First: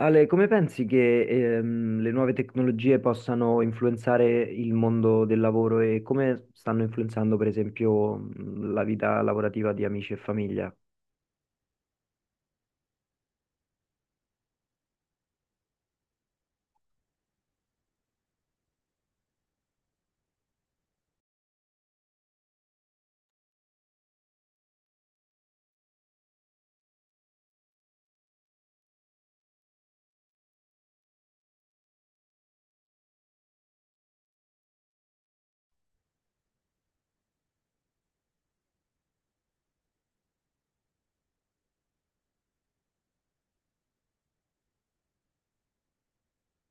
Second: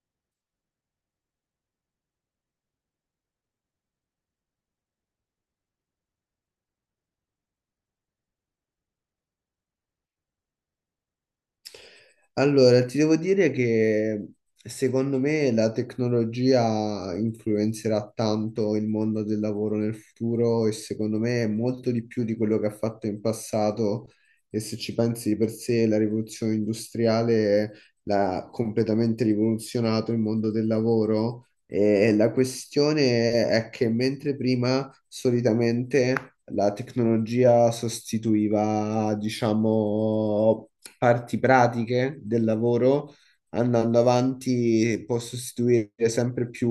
Ale, come pensi che le nuove tecnologie possano influenzare il mondo del lavoro e come stanno influenzando, per esempio, la vita lavorativa di amici e famiglia? Allora, ti devo dire che secondo me la tecnologia influenzerà tanto il mondo del lavoro nel futuro e secondo me molto di più di quello che ha fatto in passato e se ci pensi di per sé la rivoluzione industriale l'ha completamente rivoluzionato il mondo del lavoro. E la questione è che mentre prima solitamente la tecnologia sostituiva, diciamo, parti pratiche del lavoro, andando avanti, può sostituire sempre più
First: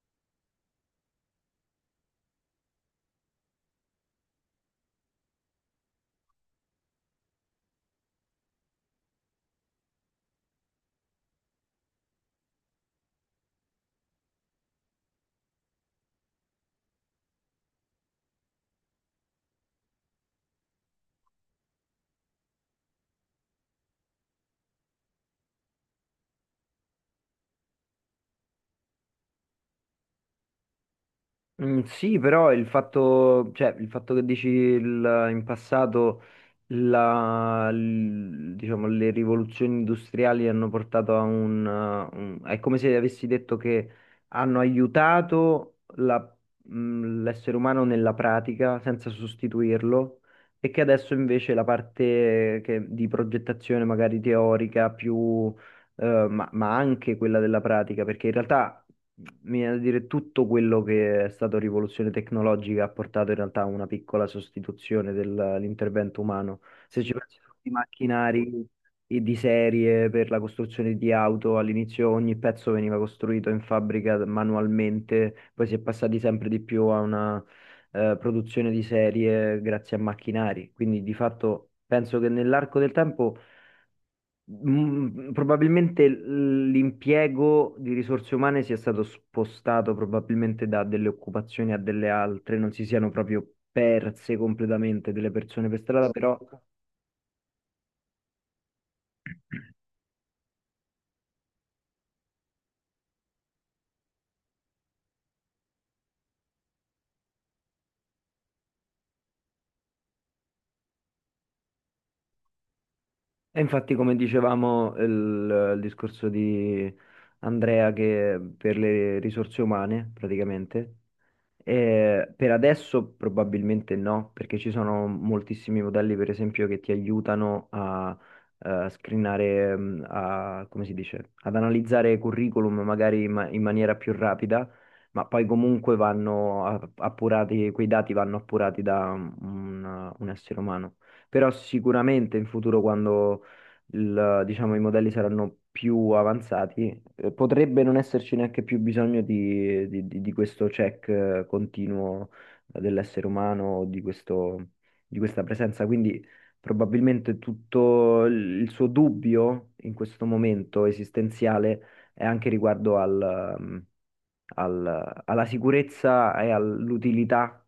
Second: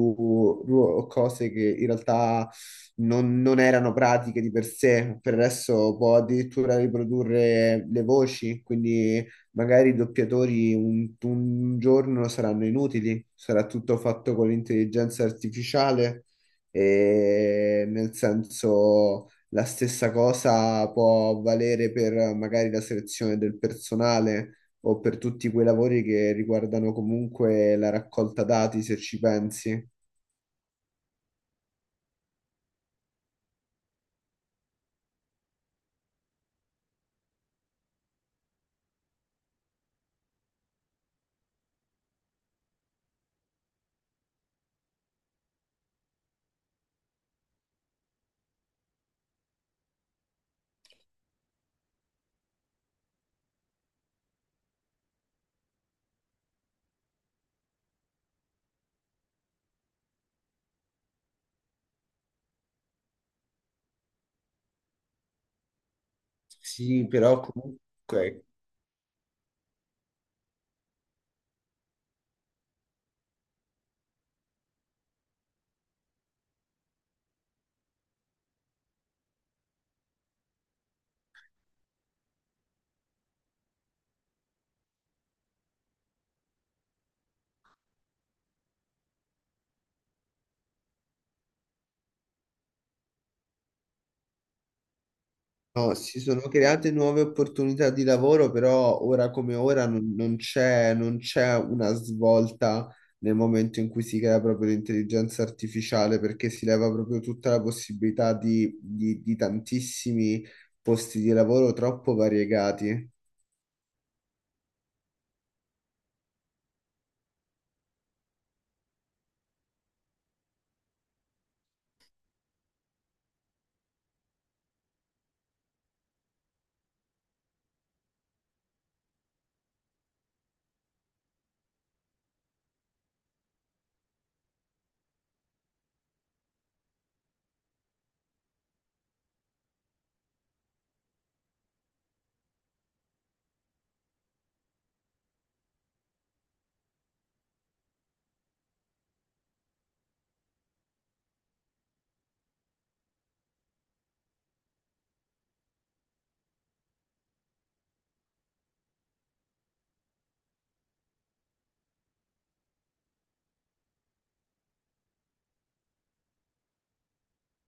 cose che in realtà non erano pratiche di per sé. Per adesso può addirittura riprodurre le voci, quindi magari i doppiatori un giorno saranno inutili, sarà tutto fatto con l'intelligenza artificiale. E nel senso, la stessa cosa può valere per magari la selezione del personale o per tutti quei lavori che riguardano comunque la raccolta dati, se ci pensi. Mm, sì, però il fatto, cioè, il fatto che dici in passato diciamo, le rivoluzioni industriali hanno portato a è come se avessi detto che hanno aiutato l'essere umano nella pratica senza sostituirlo, e che adesso invece la di progettazione magari teorica più... ma anche quella della pratica, perché in realtà mi viene da dire tutto quello che è stato rivoluzione tecnologica ha portato in realtà a una piccola sostituzione dell'intervento umano. Se Sì, ci pensi però tutti i comunque macchinari di serie per la costruzione di auto, all'inizio ogni pezzo veniva costruito in fabbrica manualmente, poi si è passati sempre di più a una produzione di serie grazie a macchinari. Quindi di fatto penso che nell'arco del tempo probabilmente l'impiego di risorse umane sia stato spostato probabilmente da delle occupazioni a delle altre, non si siano proprio perse completamente delle persone per no, strada, si però sono create nuove opportunità di lavoro, però ora come ora non c'è, non c'è una svolta nel momento in cui si crea proprio l'intelligenza artificiale, perché si leva proprio tutta la possibilità di tantissimi posti di lavoro troppo variegati. e infatti, come dicevamo, il discorso di Andrea che per le risorse umane praticamente, eh, per adesso probabilmente no, perché ci sono moltissimi modelli, per esempio, che ti aiutano screenare, a, come si dice, ad analizzare curriculum magari in maniera più rapida, ma poi comunque appurati, quei dati vanno appurati da un essere umano. Però sicuramente in futuro, quando diciamo, i modelli saranno più avanzati, potrebbe non esserci neanche più bisogno di questo check continuo dell'essere umano, di di questa presenza. Quindi probabilmente tutto il suo dubbio in questo momento esistenziale è anche riguardo alla sicurezza e all'utilità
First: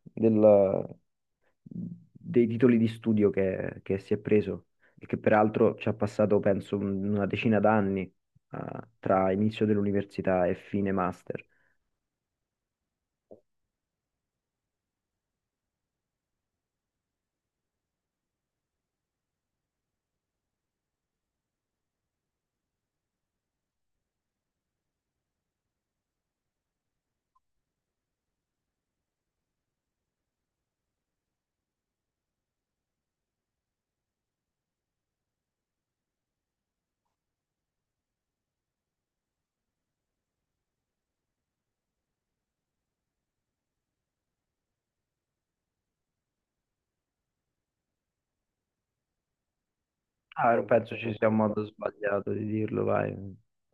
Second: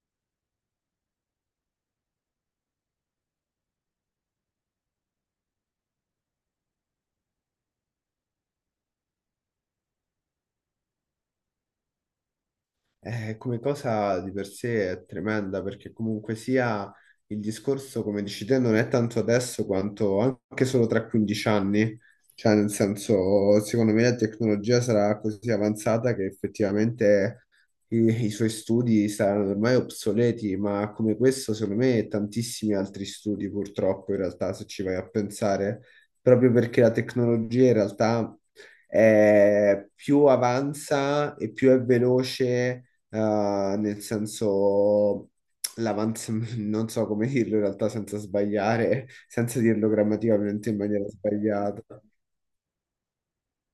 dei titoli di studio che si è preso e che peraltro ci ha passato, penso, una decina d'anni, ah, tra inizio dell'università e fine master. Come cosa di per sé è tremenda perché comunque sia il discorso, come dici te, non è tanto adesso quanto anche solo tra 15 anni. Cioè, nel senso, secondo me la tecnologia sarà così avanzata che effettivamente i, i suoi studi saranno ormai obsoleti, ma come questo, secondo me, tantissimi altri studi, purtroppo, in realtà, se ci vai a pensare, proprio perché la tecnologia in realtà più avanza e più è veloce, nel senso l'avanzamento, non so come dirlo in realtà senza sbagliare, senza dirlo Ah, non grammaticamente in penso maniera ci sia un modo sbagliata. sbagliato di dirlo, vai,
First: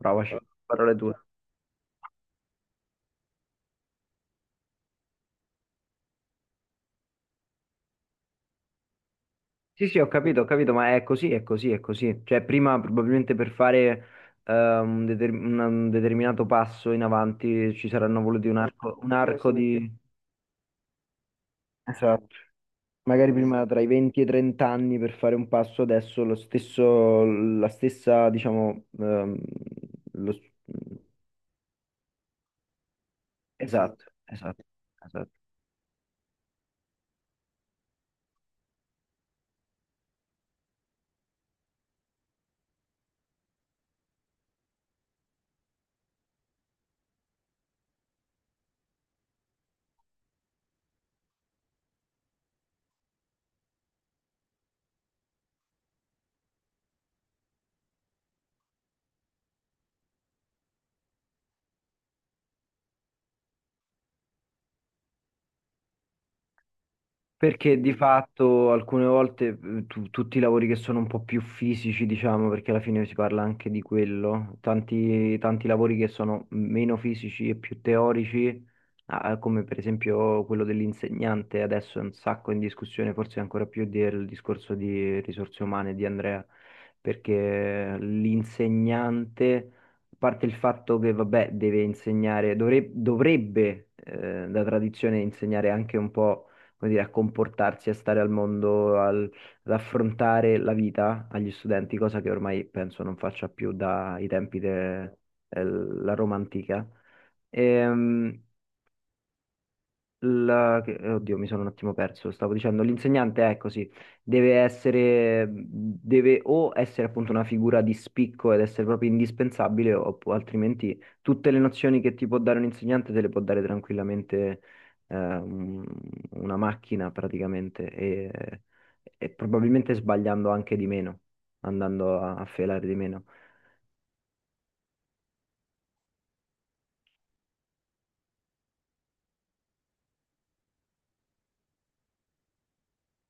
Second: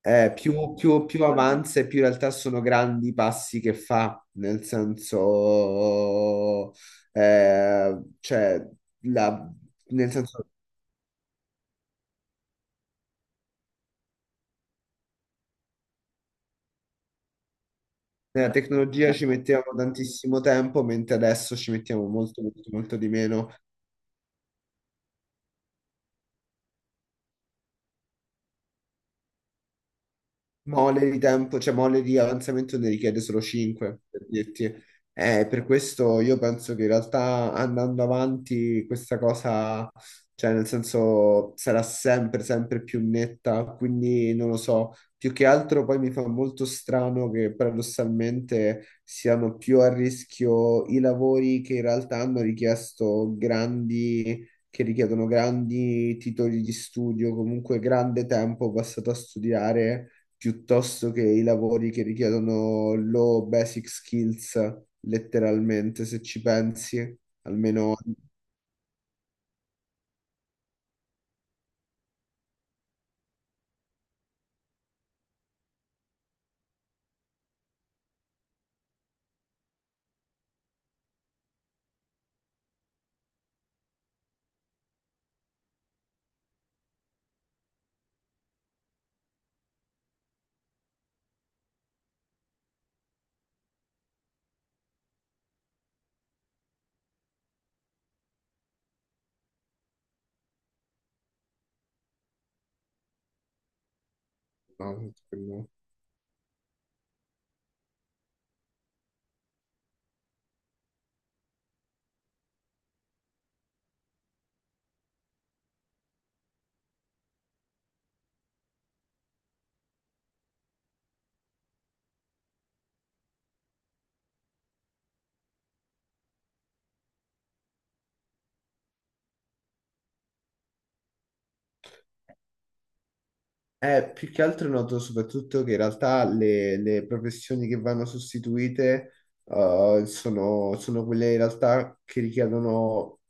Più, parole più, tue. più avanza e più in realtà sono grandi i passi che fa, nel senso, eh, cioè, la, Sì, sì, nel ho senso, capito, ma è così, è così, è così. Cioè, prima probabilmente per fare un determinato passo in avanti ci saranno voluti nella un tecnologia ci arco mettevamo di... tantissimo tempo, mentre adesso ci mettiamo Esatto. molto, molto, molto di Magari meno. prima tra i 20 e i 30 anni per fare un passo, adesso lo stesso, la stessa, diciamo, lo- Mole di tempo, cioè mole di avanzamento ne richiede solo 5, esatto, per esatto, dirti. esatto. Per questo io penso che in realtà andando avanti questa cosa, cioè nel senso sarà sempre, sempre più netta, quindi non lo so. Più che altro poi mi fa molto strano che paradossalmente siano più a rischio i lavori che in realtà hanno richiesto grandi... che richiedono grandi titoli di studio, comunque grande tempo passato a studiare, piuttosto che i lavori che richiedono low basic skills, letteralmente, se ci pensi, Perché di almeno... fatto alcune volte, tutti i lavori che sono un po' più fisici, diciamo, perché alla fine si parla anche di quello, tanti, tanti lavori che sono meno fisici e più teorici, ah, come per esempio quello dell'insegnante, adesso è un sacco in discussione, forse ancora più del discorso di risorse umane di Andrea, perché l'insegnante, a parte il fatto che, vabbè, deve insegnare, dovrebbe, da tradizione, insegnare anche un po', come dire, a comportarsi, a stare al mondo, ad affrontare la vita agli studenti, cosa che ormai penso non faccia più dai tempi No, della Roma antica. Ehm, Oddio, mi sono un attimo perso. Stavo dicendo, l'insegnante è così, deve essere, deve o essere appunto una figura di spicco ed essere proprio indispensabile, altrimenti tutte le nozioni che ti può dare un insegnante te le può dare tranquillamente eh, un- una macchina praticamente, e probabilmente sbagliando anche di meno, andando a, a felare di meno. eh, più che altro noto soprattutto che in realtà le professioni che vanno sostituite sono quelle in realtà che richiedono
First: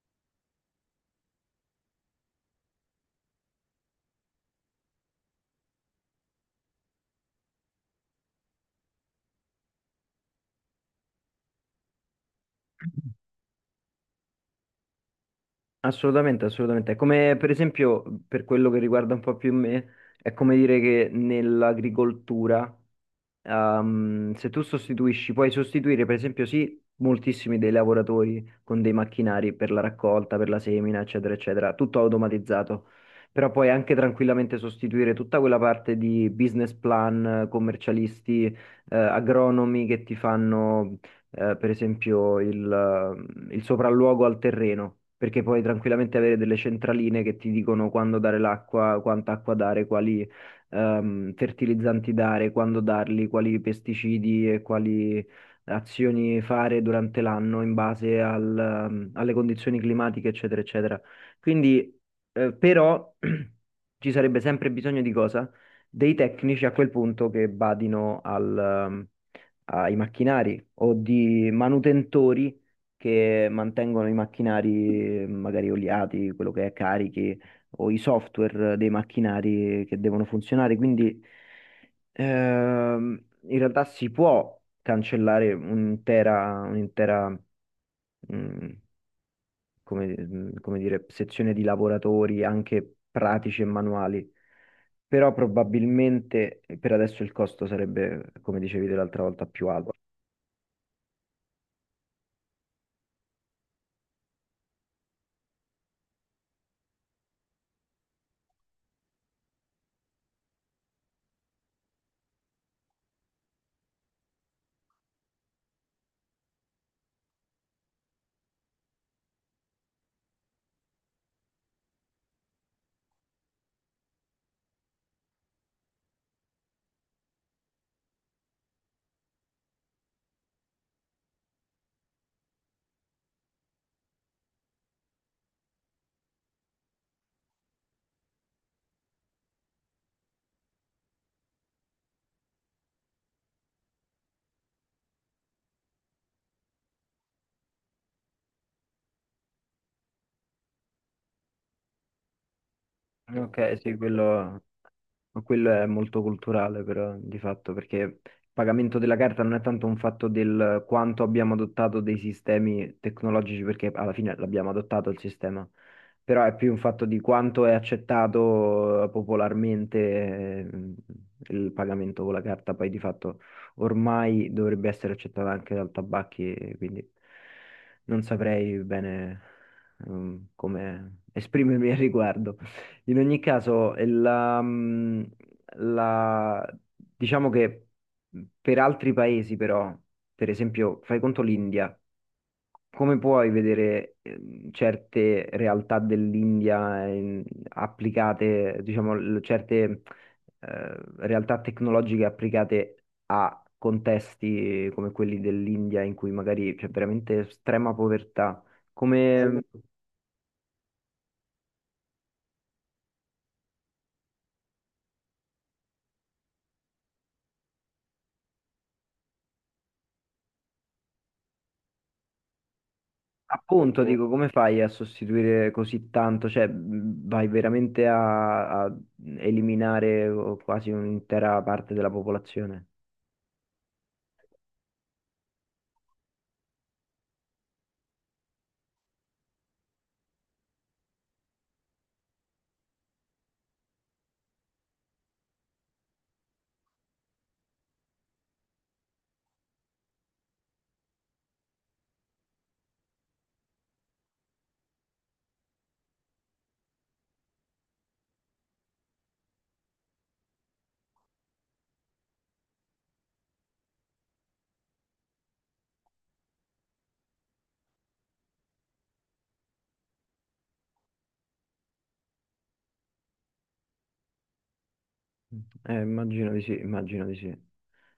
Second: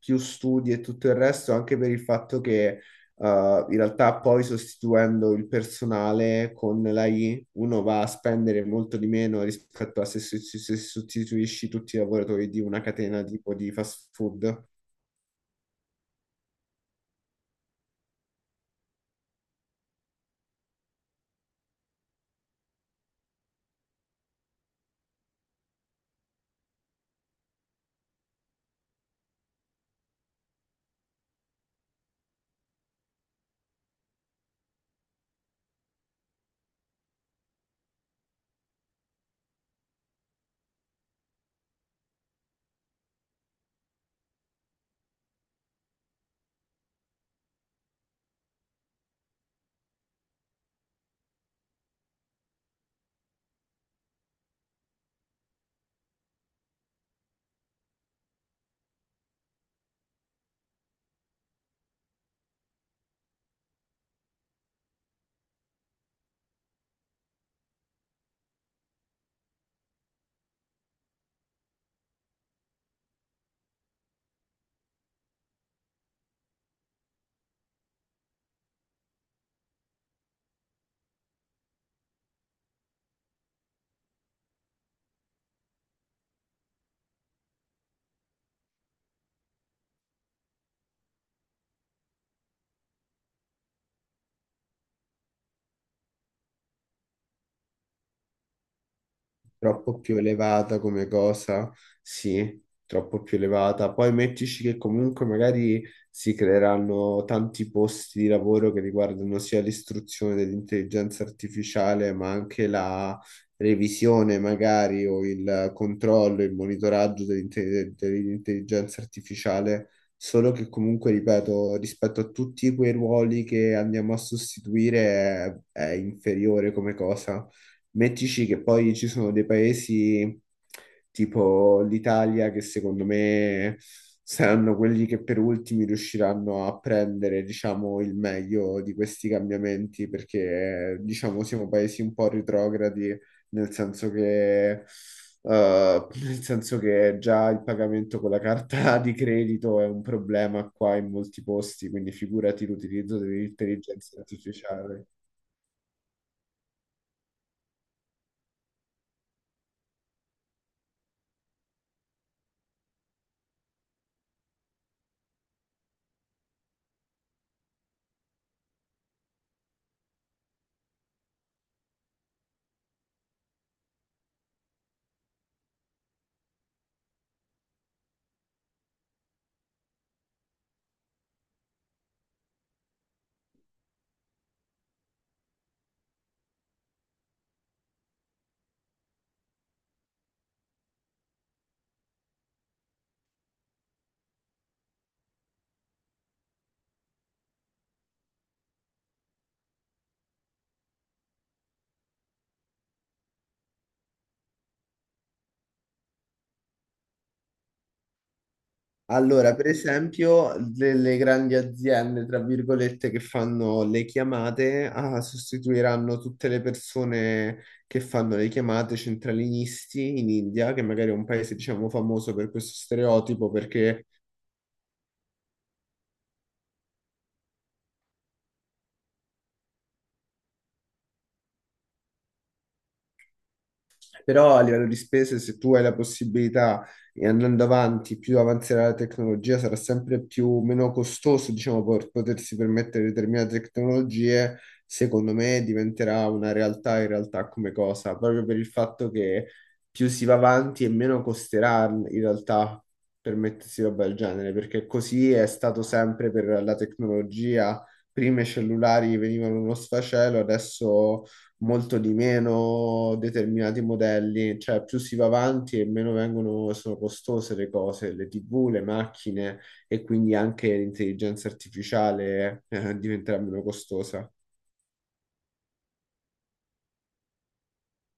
più studi e tutto il resto, anche per il fatto che in realtà poi sostituendo il personale con l'AI uno va a spendere molto di meno rispetto a se sostituisci tutti i lavoratori di una catena tipo di fast food. Assolutamente, assolutamente. È come per esempio, per quello che riguarda un po' più me, è come dire che nell'agricoltura, se tu sostituisci, puoi sostituire per esempio, sì, moltissimi dei lavoratori con dei macchinari per la raccolta, per la semina, eccetera, eccetera, tutto automatizzato, però puoi anche tranquillamente sostituire tutta quella parte di business plan, commercialisti, agronomi che ti fanno, per esempio il sopralluogo al terreno, perché puoi tranquillamente avere delle centraline che ti dicono quando dare l'acqua, quanta acqua dare, quali, fertilizzanti dare, quando darli, quali pesticidi e quali azioni fare durante l'anno in base alle condizioni climatiche, eccetera, eccetera. Quindi, però, ci sarebbe sempre bisogno di cosa? Dei tecnici a quel punto che badino ai macchinari, o di manutentori che mantengono i macchinari, magari oliati, quello che è, carichi, o i software dei macchinari che devono funzionare. Quindi, in realtà si può cancellare un'intera, mm, come dire, sezione di lavoratori anche pratici e manuali, però probabilmente, per adesso il costo sarebbe, come dicevi te l'altra volta, più alto. Troppo più elevata come cosa, sì, troppo più elevata. Poi mettici che comunque magari si creeranno tanti posti di lavoro che riguardano sia l'istruzione dell'intelligenza artificiale, ma anche la revisione magari o il controllo, il monitoraggio dell'intelligenza artificiale. Solo che comunque, ripeto, rispetto a tutti quei ruoli che andiamo a sostituire è inferiore come cosa. Mettici che poi ci sono dei paesi tipo l'Italia che secondo me saranno quelli che per ultimi riusciranno a prendere, diciamo, il meglio di questi cambiamenti perché, diciamo, siamo paesi un po' retrogradi, nel senso che, eh, nel senso che già il pagamento con la carta di credito è un problema qua in molti posti, quindi figurati l'utilizzo Ok, sì, dell'intelligenza quello. artificiale. Ma quello è molto culturale, però, di fatto, perché il pagamento della carta non è tanto un fatto del quanto abbiamo adottato dei sistemi tecnologici, perché alla fine l'abbiamo adottato il sistema, però è più un fatto di quanto è accettato, popolarmente, eh, il pagamento con la carta. Poi, di fatto, ormai dovrebbe essere accettata anche dal tabacchi, quindi non saprei bene, come esprimermi al riguardo. In ogni caso, la- diciamo che per altri paesi però, per esempio, fai conto l'India, come puoi vedere, certe realtà dell'India, applicate, diciamo, certe, realtà tecnologiche applicate a contesti come quelli dell'India in cui magari c'è veramente estrema povertà? Allora, Come, per esempio, delle grandi aziende, tra virgolette, che fanno le chiamate, ah, sostituiranno tutte le persone che fanno le chiamate centralinisti in India, che magari è un paese, diciamo, famoso per questo stereotipo, appunto, mm, perché dico, come fai a sostituire così tanto? Cioè, vai veramente a, a eliminare quasi un'intera parte della popolazione? però a livello di spese, se tu hai la possibilità e andando avanti, più avanzerà la tecnologia, sarà sempre più meno costoso, diciamo, per potersi permettere determinate tecnologie, secondo me diventerà una realtà in realtà come cosa, proprio per il fatto che più si va avanti e meno costerà in realtà permettersi roba del genere, perché così è stato sempre per la tecnologia. Prima i cellulari venivano uno sfacelo, adesso molto di meno determinati modelli, cioè più si va avanti e meno vengono, sono costose le cose, le TV, le macchine e quindi anche l'intelligenza artificiale diventerà meno costosa. Immagino di sì, immagino di sì.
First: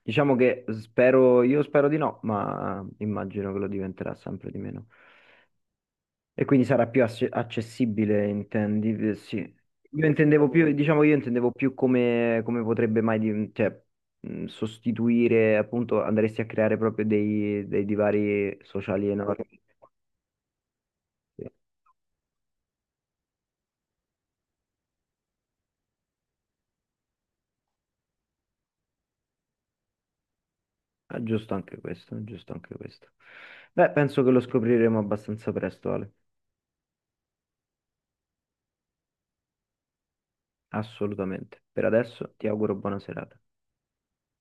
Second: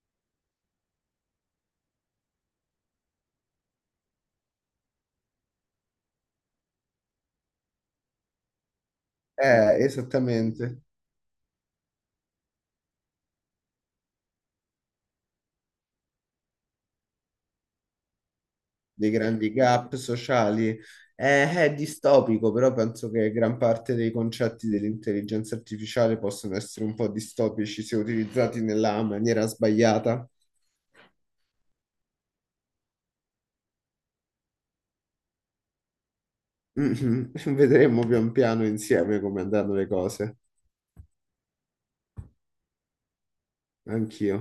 Diciamo che spero, io spero di no, ma immagino che lo diventerà sempre di meno. E quindi sarà più accessibile, intendi? Sì. Io intendevo più, Esattamente, diciamo, io intendevo più come, come potrebbe mai, cioè, sostituire, appunto, andresti a creare proprio dei divari sociali dei enormi. grandi gap sociali. Sì. È distopico, però penso che gran parte dei concetti dell'intelligenza artificiale possono essere un po' distopici se utilizzati nella maniera sbagliata. Ah, giusto anche questo, giusto anche questo. Beh, penso che lo scopriremo abbastanza presto, Ale. Mhm. Vedremo pian piano insieme come andranno le cose. Assolutamente. Per adesso ti auguro buona serata. Anch'io.